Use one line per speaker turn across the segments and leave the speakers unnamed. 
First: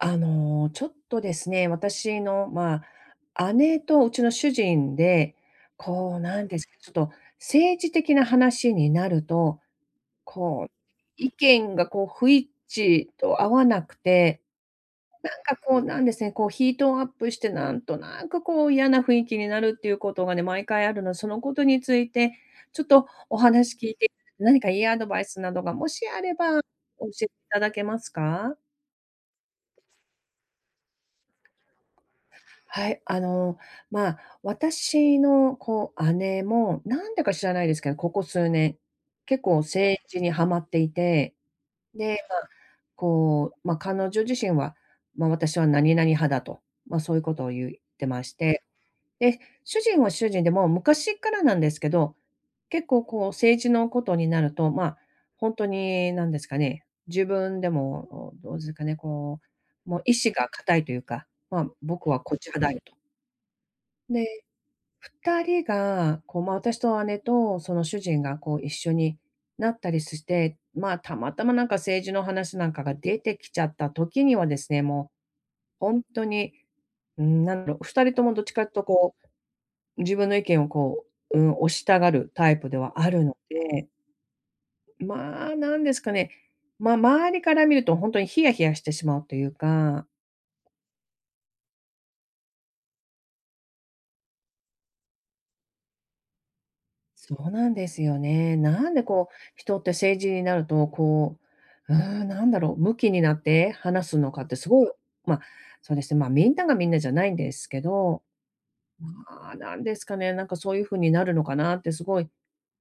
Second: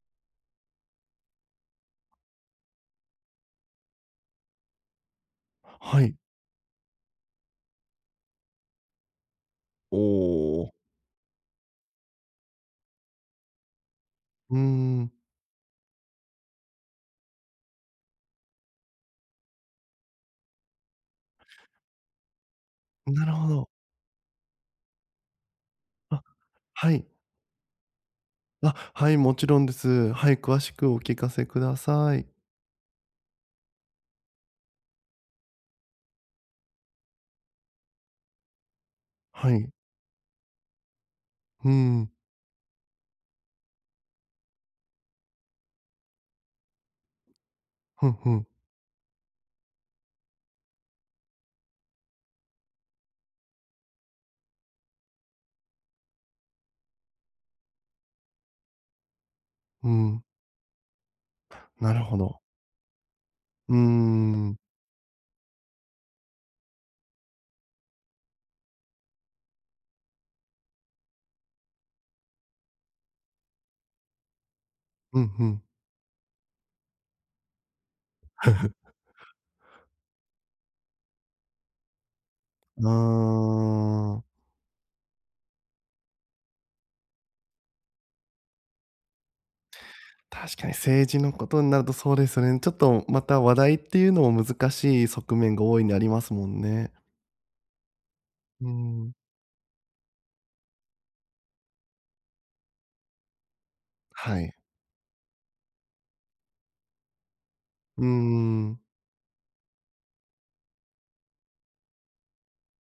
あの、ちょっとですね、私の、まあ、姉とうちの主人で、
はい。
こうなんですか、ちょっと、政治的な話になると、
お
こ
お。
う、意見がこう不一致と合わなくて、
うん。
なんかこう、なんですね、こう、ヒートアップしてなんとなく、こう嫌な雰囲気になるっていうことがね、毎回あるの、そのことについて、ちょっと
なる
お
ほど。
話聞いて、何かいいアドバイスなどがもしあ
あ、
れば、
は
お
い。
教えいただけますか？
あ、はい、もちろんです。はい、詳しくお聞かせください。
はい、あの、まあ、私のこう姉も、なんでか知らないですけど、ここ数年、結
は
構
い。
政治にはまっていて、
ふん。
で、ま、こう、ま、彼女自身は、ま、私は何々派だと、ま、そういうことを言い、って
ふん
ま
ふ
し
ん。
て、で、主人は主人で、もう昔からなんですけど、結構こう政治のことになると、ま、ほんとに、なんですかね、自分でも、おどうずかね、こ
う
う、もう意
ん。
志が固いというか、ま、
なる
僕
ほ
はこっ
ど。
ち派だよと。
うー
で、
ん。
2人が、こう、ま、私と姉と、その、主人がこう一緒になったりすして、まあ、たまたまなんか政治の話なんかが出てきちゃった時にはですね、も
うん、ふん。
う、ほんとに、ん、なんだろう、2人ともどっちかっ とこう、自分の意見をこう、ん、押したがるタイプで
あ
はあるので、
あ。
まあ、なんですかね、ま、周りから見るとほんとにヒヤヒヤしてしまうというか
確かに、政治のことになると、そうですよね。ちょっと、また、話題っていうのも難しい側面が大いにありますもんね。
そうなんですよね。
う
なんで
ん。
こう、人って政治になると、こう、うーん、なんだろう、ムキになって話すの
は
かっ
い。
て、すごいおま、そうですね、まあ、みんながみんなじゃないんですけ
うー
ど、
ん。
ん、まあ、なんですかね、なんかそういう風になるのかなって、すごい、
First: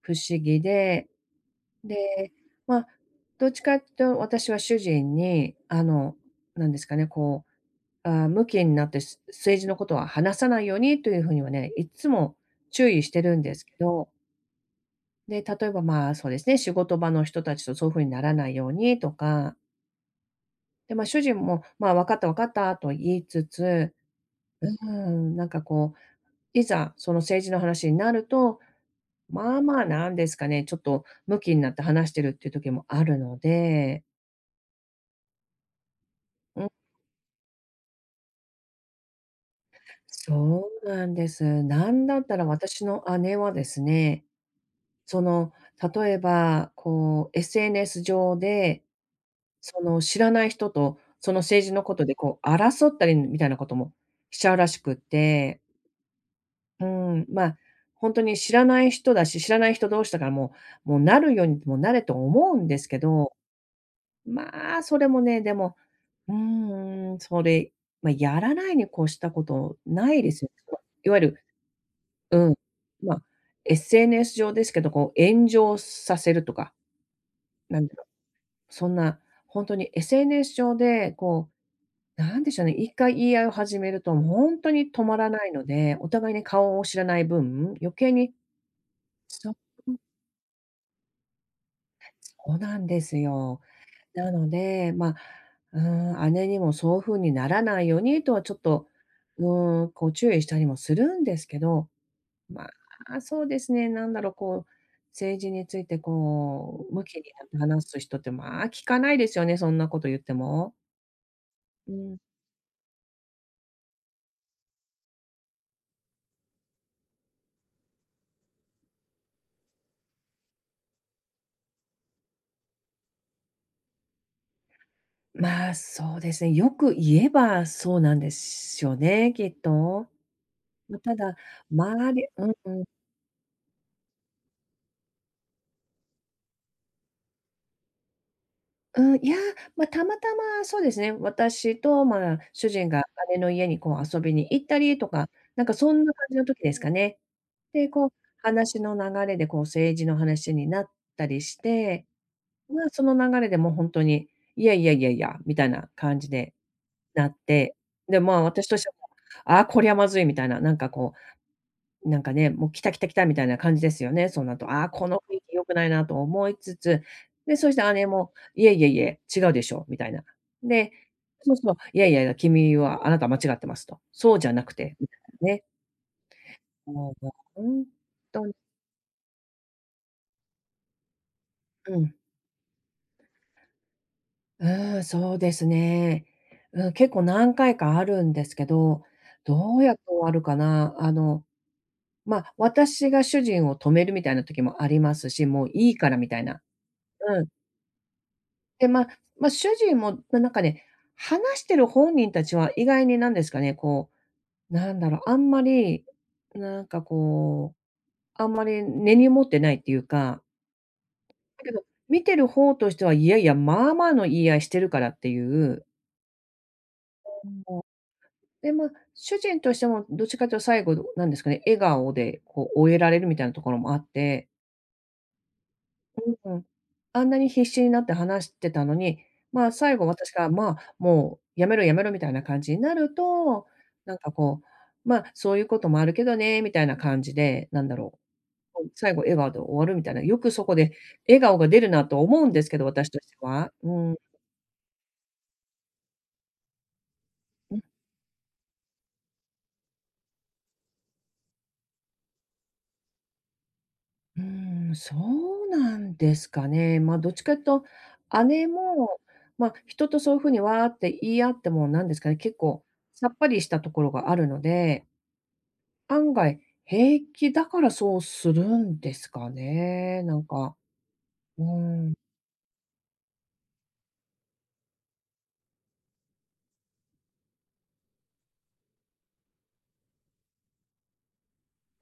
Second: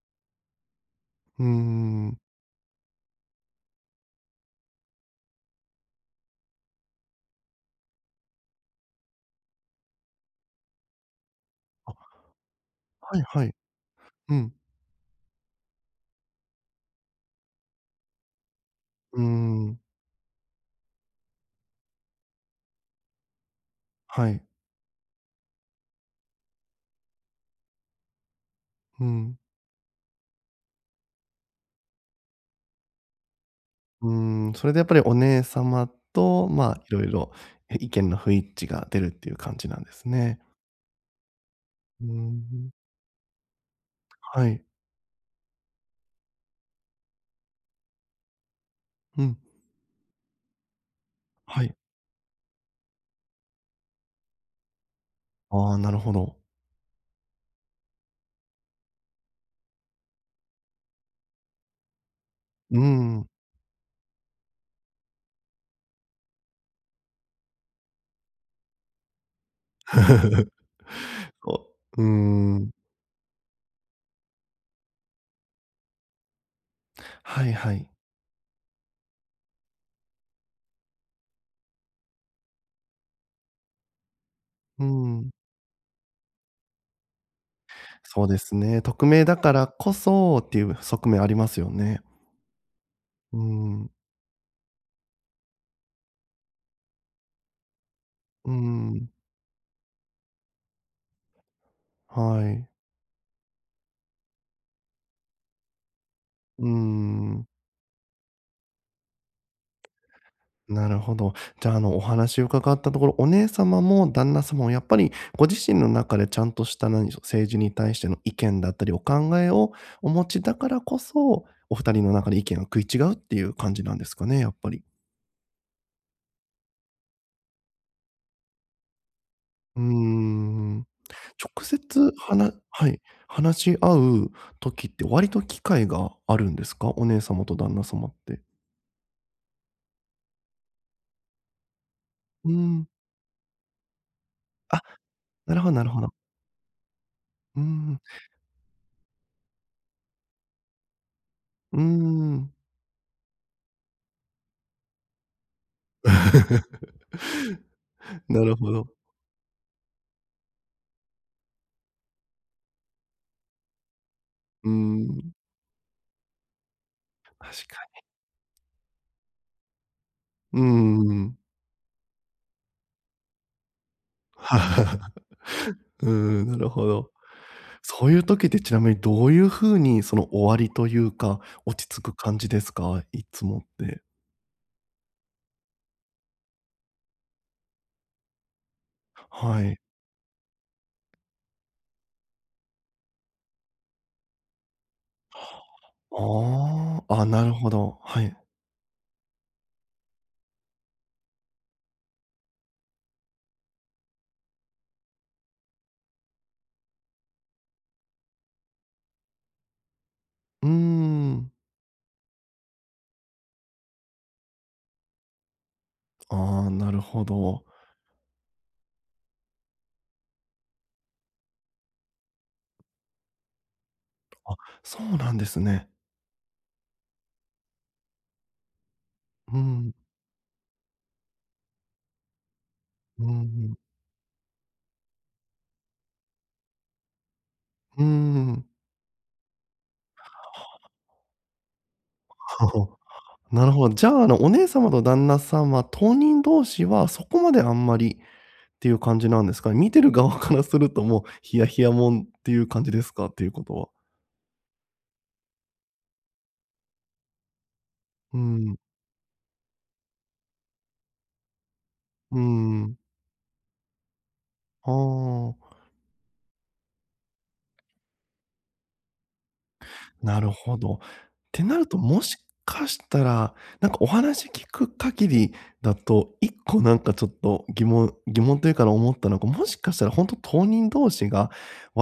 不思議で、
うーん。
で、ま、どっちかってと私は主人に、あの、なんですかね、こう、あ、「ムキんなって、すう政治のことは話さないように」という風にはね、いっ
あ。
つも注意し
はい
てるん
は
で
い。
すけど
うん。
で、例えば、まあ、そうですね、仕事場の人たちとそういう風にならないようにと
うー
か
ん。
で、ま、主人も、まあ、「わかった、わかった」と言いつつ、
はい。
うーん、なんか、こう、いざ、その政治の話になると、
うん。
まあまあ、なんですかね、ちょっとムキになって話してるっていう時もあるので。
うん、それでやっぱりお姉様と、
うん。
ま、色々い意見の不一致が出るっていう感じなんですね。
そうなんです。な
う
ん
ー
だったら
ん。
私の姉はですね、
はい。
その、例えばこう、SNS 上で、
ふん。
その、知らない人と、その、
は
政治
い。
のことで、こう、争ったりみたいなこともしちゃうらしくって。
あ、なるほど。
うん、ま、ほんとに知らない人だし、知らない人同士だからもう、もう、なるようにでもなれと思うんで
う
すけ
ん。
ど、まあ、それもね、でも、うーん、それ、ま、やらないに越したことないですよ [unintelligible] いわゆる
こうー
うん、
ん。
ま、SNS 上ですけど、こう、炎上させるとか。
はいは
なん
い。
だろう、そんなほんとに SNS 上で、こう、なんでしょうね、1回言い合いを始めるともうほんと
うー
に止まら
ん。
ないので、お互いに顔を知らない分、余計
そう
に
ですね、匿名だ
そ
か
う、
ら
う
こ
ん。
そっていう側面ありますよね。
そうなんです
うー
よ。
ん。
なので、ま、うん、姉にもそう風にならないようにとは
うー
ちょっと、
ん。
うん、こう、注意したりもするんですけど、
はい。
まあ、そうですね、なんだろ、こう、政治について、
うー
こう、ムキに
ん。
話す人って、まあ、聞かないですよね、そんなこと言っても。
なるほど。じゃ、あ
う
の、お
ん。
話を伺ったところ、お姉様も旦那様もやっぱりご自身の中でちゃんとした、何でしょう、政治に対しての意見だったり、お考えをお持ちだからこそ、お2人の中で意見を食い違うっていう感じなんですかね、やっぱり。
まあ、そうですね、よく言えばそうなんでしょ、ね、きっ
うー
と。
ん、
ま、ただ、
直接
周り
は
う
な
んうん。
はい、話し合う時って割と機会があるんですか？お姉様と旦那様って。
うーん、いや、ま、たまたま、そうですね、私と、ま、
う
主
ん。
人が姉の家にこう遊びに行った
あ、
りとか、
なる
なん
ほど
か
なる
そ
ほ
ん
ど。
な感じの時ですかね。
うー
で、
ん。
こう、話の流れでこう政治の話になったりし
うー
て。
ん。
ま、その流れでも本当に、いやいやいやいや、みたいな感じでなっ て。で、
な
ま、
る
私
ほ
として
ど。
は、あ、こりゃまずいみたいな、なんかこう、なんかね、もう来た来た来たみたいな感じですよね、そうなる
う
と。ああ、この
ん。
雰囲気良くないなと思いつつ、
確
で、そし
か
て
に。
姉もいえいえいえ、違うでしょうみたいな。
うー
で、
ん。
そもそも、いやいやいや、君は、あなたは間違っていますと。そうじゃなくて、みたい なね。
うーん、なるほど。
もう、もう本
そういう時っ
当。
てちなみにどういう風にその終わりというか、落ち
う
着
ん。
く感じですか？いつもって。
うーん、そうですね。うん、結構何回かあるんですけど、
はい。
どうやって終わるかな、あの、ま、私が主人を止めるみたいな時もありますし、もういいからみたいな。
はあ。ああ、あ、
う
な
ん。
るほど、はい。
で、まま、主人も、ななんかね、話してる本人たちは意外になんですかね、こう、なんだろう、あんまりなんかこう、あんまり根に持ってないっていうか。
うーん。
だけど、見てる方としては、いやいや、まあまあの言い合いしてるからっていう。
ああ、なるほ
[unintelligible] うん、
ど。
ぼ、で、ま、主人としてもどっちかっていうと最後、うなんですかね、笑顔でこう終えられるみたいなところもあって
あ、そうなんですね。
うん、は、あんなに必死になって話してたのに、
う
ま、
ん。
最後私が、ま、もうやめろやめろみたいな感じになる
うー
と、
ん。
なんかこう、ま、そういうこともあるけどね、みたいな感じで、なんだ
う
ろう、
ん。
こう、最後笑顔で終わるみたいな、
は
よくそこ
あ。
で笑顔が出るなと思うんですけど、私として
な
は。
るほ
う
ど。じ
ん。
ゃ、あの、お姉様と旦那さんは当人同士はそこまであ
うん。
んまりっていう感じなんですか？見てる側からすると、もうヒヤヒヤもんっていう感じですか？っていうことは。
うーん、そうなんですかね。ま、どっちかっと、
う
姉
ん。
も、ま、人とそう風にわあって言い合っても、なんですか
う
ね、
ー
結構
ん。
さっぱりしたところがあるの
あ
で
あ。
案外、平気だからそうするんですかね、な
な
ん
る
か、
ほど。て
う
なると、
ん。
もしかしたら、なんかお話聞く限りだと、一個なんかちょっと疑問疑問というか、あの、思ったのが、もしかしたらほんと、当人同士が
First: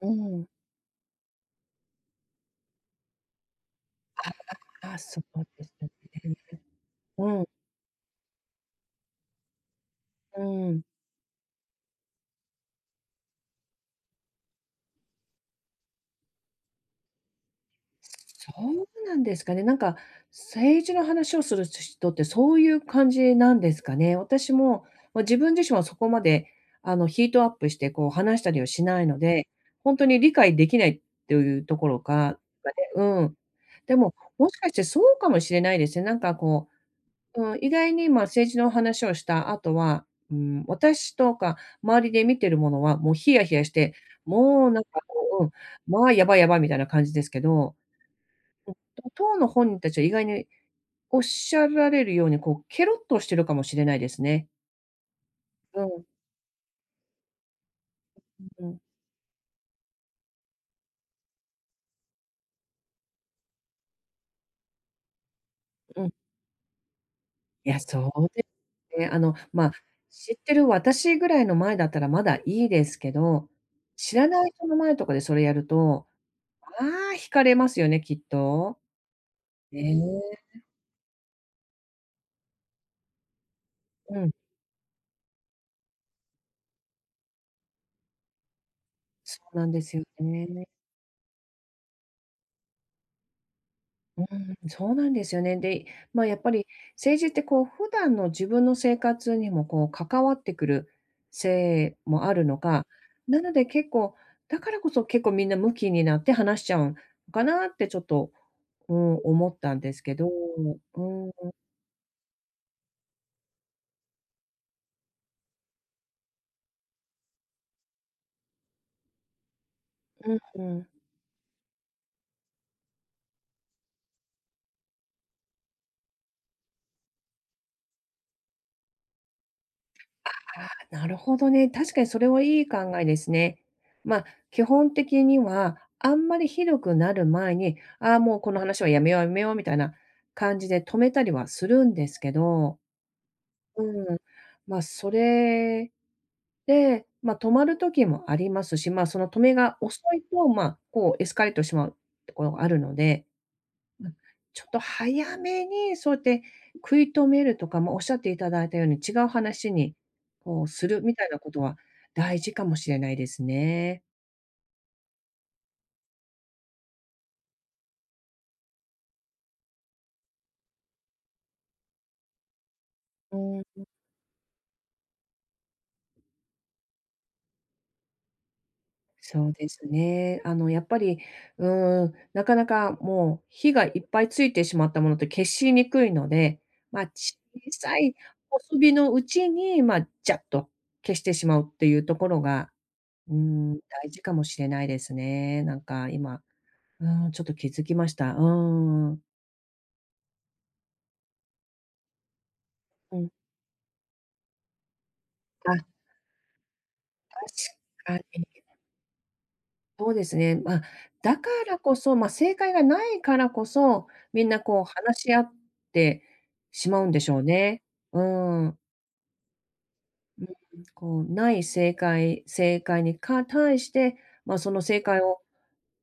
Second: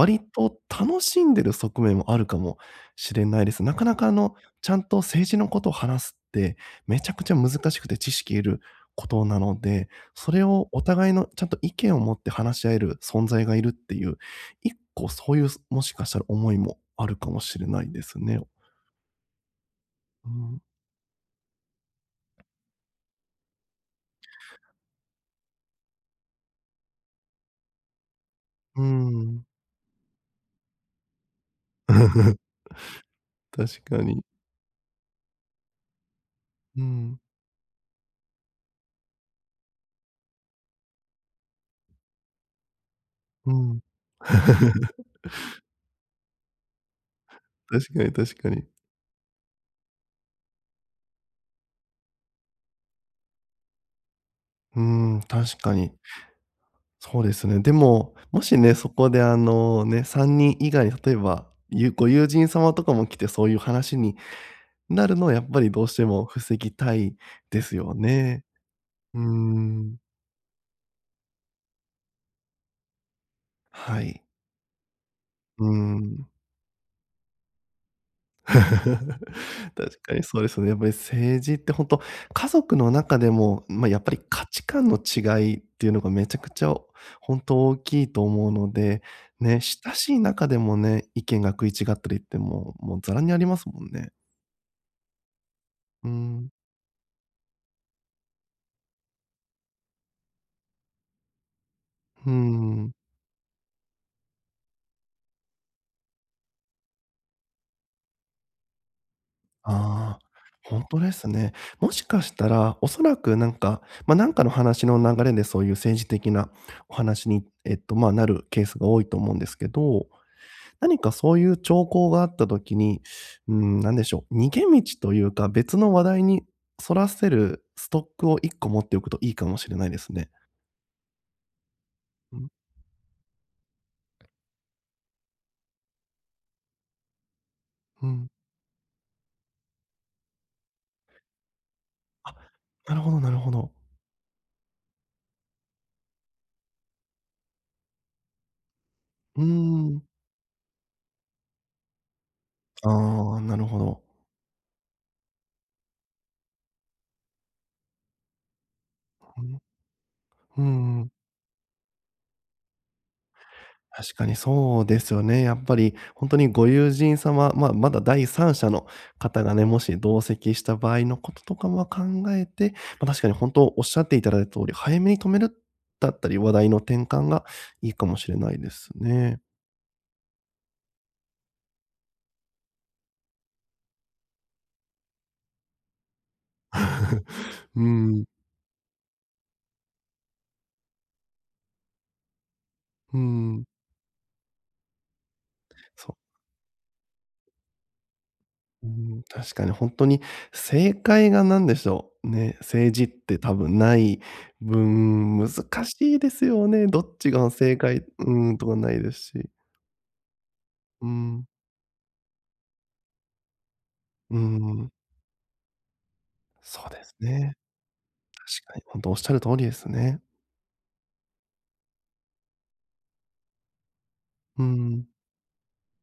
うん。
と楽しんでる側面もあるかもしれないです。なかなかあの、ちゃん
あ
と
あ、そ
政治
う
の
で
事を
すね。
話すってめちゃくち
う
ゃ
ん。
難しくて知識いる事なので、そ
う
れをお
ん。
互いの、ちゃんと意見を持って話し合える存在がいるっていう、一個そういう、そもしかしたら思いもあるかもしれないですね。
そうなんですかね、なんか、
うん。
政治の話をするし人ってそういう感じなんですかね。私も、ま、自分自身はそこまで、あの、ヒートアップして、こう、話したりは
うー
しないの
ん。
で、ほんとに理解できないというところが ま、ね、うん。
確
で
か
も、
に。
もしかしてそうかもしれないですね。なんかこ
うん。
う、うん。意外に、ま、政治の話をした後は、うん、私とか周りで見てる者は、もうヒヤ
う
ヒヤし
ん。
て、もうなんか こう、うん、ま、やばいやばいみたいな感じですけど、
確かに、確か
う
に。
ん、と当の本人たちは意外におっしゃられるように、こうケロッとしてるかもしれないですね。
うん、確か
う
に。
ん。
そうですね。でも、もし
う
ね、
ん。
そこであのね、3人以外、例えば、ゆご友人様とかも来てそういう話に、なるのはやっぱりどうし
う
て
ん。
も防ぎたいで
い
す
や、
よ
そう
ね。
ですね。
う
あ
ー
の、ま、
ん。
知ってる私ぐらいの前だったらまだいいですけど、
は
知
い。
らない人の前とかでそれや
う
ると、
ん。
まあ、引かれますよね、きっと。ね
確かにそ
え。
うですよね。やっぱり政治って本当、家族の中でも、ま、やっぱ
う
り
ん。
価値観の違いっていうのがめちゃくちゃ、本当大きいと思うので、
そう
ね、
なんで
親
すよ
しい中で
ね。
もね、意見が食い違ったりっても、もうざらにありますもんね。
うーん、そうなんですよね。で、
うー
まあ、やっぱ
ん。
り、政治ってこう普段の自分の生活にもこう関わってくる、せいも
ふ
あるのか、
ん。
なので結構、だからこそ結構みんなムキになって話しちゃうのかなってちょっと、うん、思ったんですけ
ああ、
ど、
本当で
う
す
ん。
ね。もしかしたら、恐らく、なんか、ま、なんかの話の流れでそういう政治的な、お話に、えっと、ま、なるケースが多いと思うんですけど、
うんうん。
何かそういう兆候があった時に、ん、何でしょう、逃げ道というか、別の話題にそらせる、ストックを1個持っておくといいかもしれないですね。
あ、なるほどね、確かにそれ
う
は
ん。
いい考えですね。ま、基本的には、あんまりひどくなる前に、
う
あ、
ん。
もうこの話はやめようやめようみたいな、感じで止めたりはするんですけ
あ、
ど、
なるほどなるほど。
うん、まあ、それで、ま、止まる時もありますし、ま、その止
うー
めが遅
ん。
いと、ま、こうエスカレートしまう、ところがあるので、
ああ、なるほど。
うん、ちょっと早めに、そうやって食い止めるとか、もおっしゃっていただいたように、違う
ふん、
話に
ふ
こ
ー
うする
ん。
みたいなことは大事かもしれないですね。
確かにそうですよね。やっぱり、本当にご友人様、ま、まだ第三者の方がね、もし同席した場合の事とかも考えて、ま、確かに
う
本
ーん、
当
う
おっ
ん。
しゃっていただいた通り、早めに止める、だったり、話題の転換がいいかもしれないですね。
そうですね。あのやっぱり、うーん、なかなかもう、火がいっぱいついてしまったものって消しにくいので、ま、小
う
さい、
ん。
細火のうちに、ま、じゃっと、消してしまうっていうところが、
う
うー
ん。
ん、大事かもしれないですね。なんか
そう。
今、うーん、ちょっと気づきました。うー
うん、
ん。
確かに本当に正解が何でしょう、ね、政治っ
うん。
て多分ない分、難
あ。
しいですよね。どっちが
確
正解、
か
ん、
に。
とかないですし。
そうですね。ま、
う
だ
ん。
からこそ、ま、正解がないからこそ、
う
みんなこう
ん。
話し合って
そう
しま
で
うん
す
でしょう
ね。
ね。う
確か
ん。
に、本当おっしゃる通りですね。
うん、こう、ない正解、正解にか対して、ま、
う
その正
ん。
解を、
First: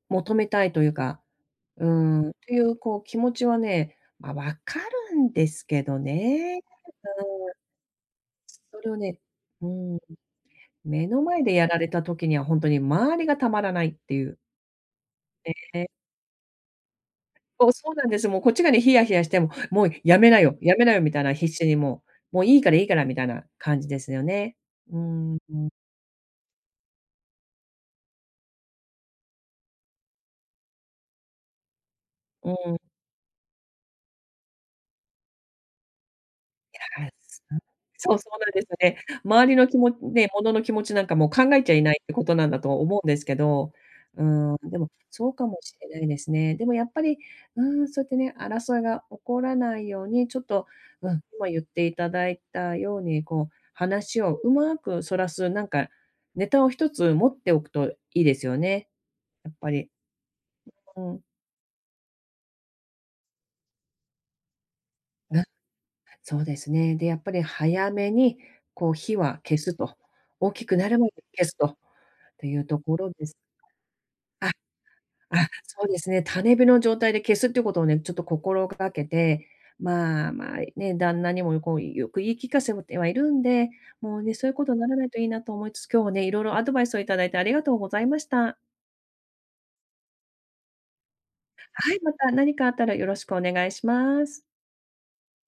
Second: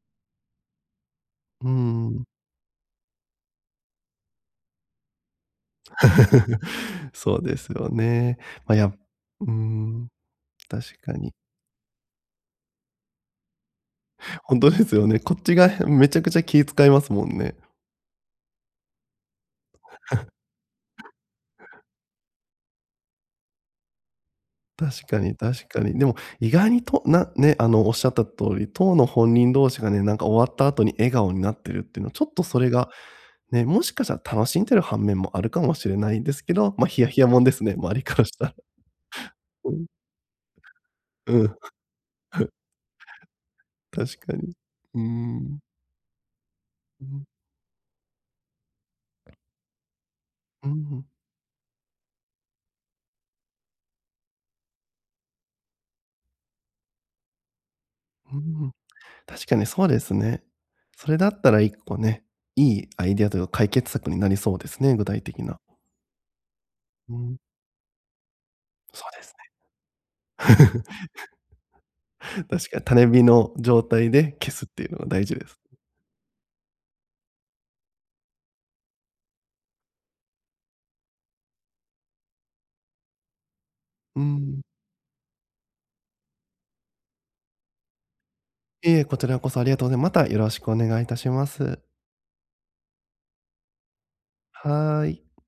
求めたいというか、
う
う
ん。
ーん、という、こう気持ちはね、ま、わかるんですけどね。
そう
うん。
ですよね。ま、
それ
や
をね、
う
うん、
ん、確
目
か
の
に。
前でやられた時には本当に周りがたまらないっていう。
本当ですよね。こっちがへ
ね。
めちゃくちゃ気使いますもんね。
そう、そうなんです。もうこっちがね、ヒヤヒヤしても、もうやめなよ、やめなよみ たいな、必死にもう、もういいからいいからみたいな感じですよね。うー
確かに
ん、う
確
ん。
かに。でも意外にとなね、あの、おっしゃった通り、当の本人同士がね、なんか終わった後に笑顔になってるっていうのは、ちょっと
う
それ
ん。
が、ね、もしかしたら楽しんでる半面もあるかもしれないんですけど、ま、ヒ
い
ヤ
や、
ヒヤもん
す
で
うん、
すね、周りか
そう、
ら
そ
し
う
た
なん
ら。
ですよね。周りの
う
気
ん。
持ち、ね、者の気持ちなんかもう
う
考
ん。
えちゃいないってことな んだと思うんですけど、
確
うー
かに。
ん、でも
うー
そうかも
ん。
しれないですね。でもやっぱ
う
り、
ん。
うーん、そうやってね、争いが起こらないように、ちょっ
う
と、
ーん。
うん、今言っていただいたように、こう話をうまくそらす、なんかネタを1つ持っておくといいで
うー
すよ
ん、
ね。
確
やっ
かに
ぱ
そう
り。
ですね。
う
それ
ん。
だったら1個ね、いいアイデアというか解決策になりそうですね、具体
う
的
ん、
な。
そうですね。で、
う
やっぱ
ん。
り早めにこう
そう
火
で
は
す
消すと。大きく
ね。
なる前に消すと、という
確か
と
に
こ
種
ろ
火
です。
の状態で
あ
消すっていうのが大事で
あ、
す。
そうですね。種火の状態で消すっていうことをね、ちょっと心がけて、まま、ね、旦那にもこうよく言い聞かせてはいるんで、も
う
うね、そういう
ん。
ことにならないといいなと思いつつ、今日もね、いろいろアドバイスをいただいてありがとうございました。
いえ、こちらこそありがとうございます。またよろしくお願いいたします。
はい、また何かあったらよろしくお願いします。
はい。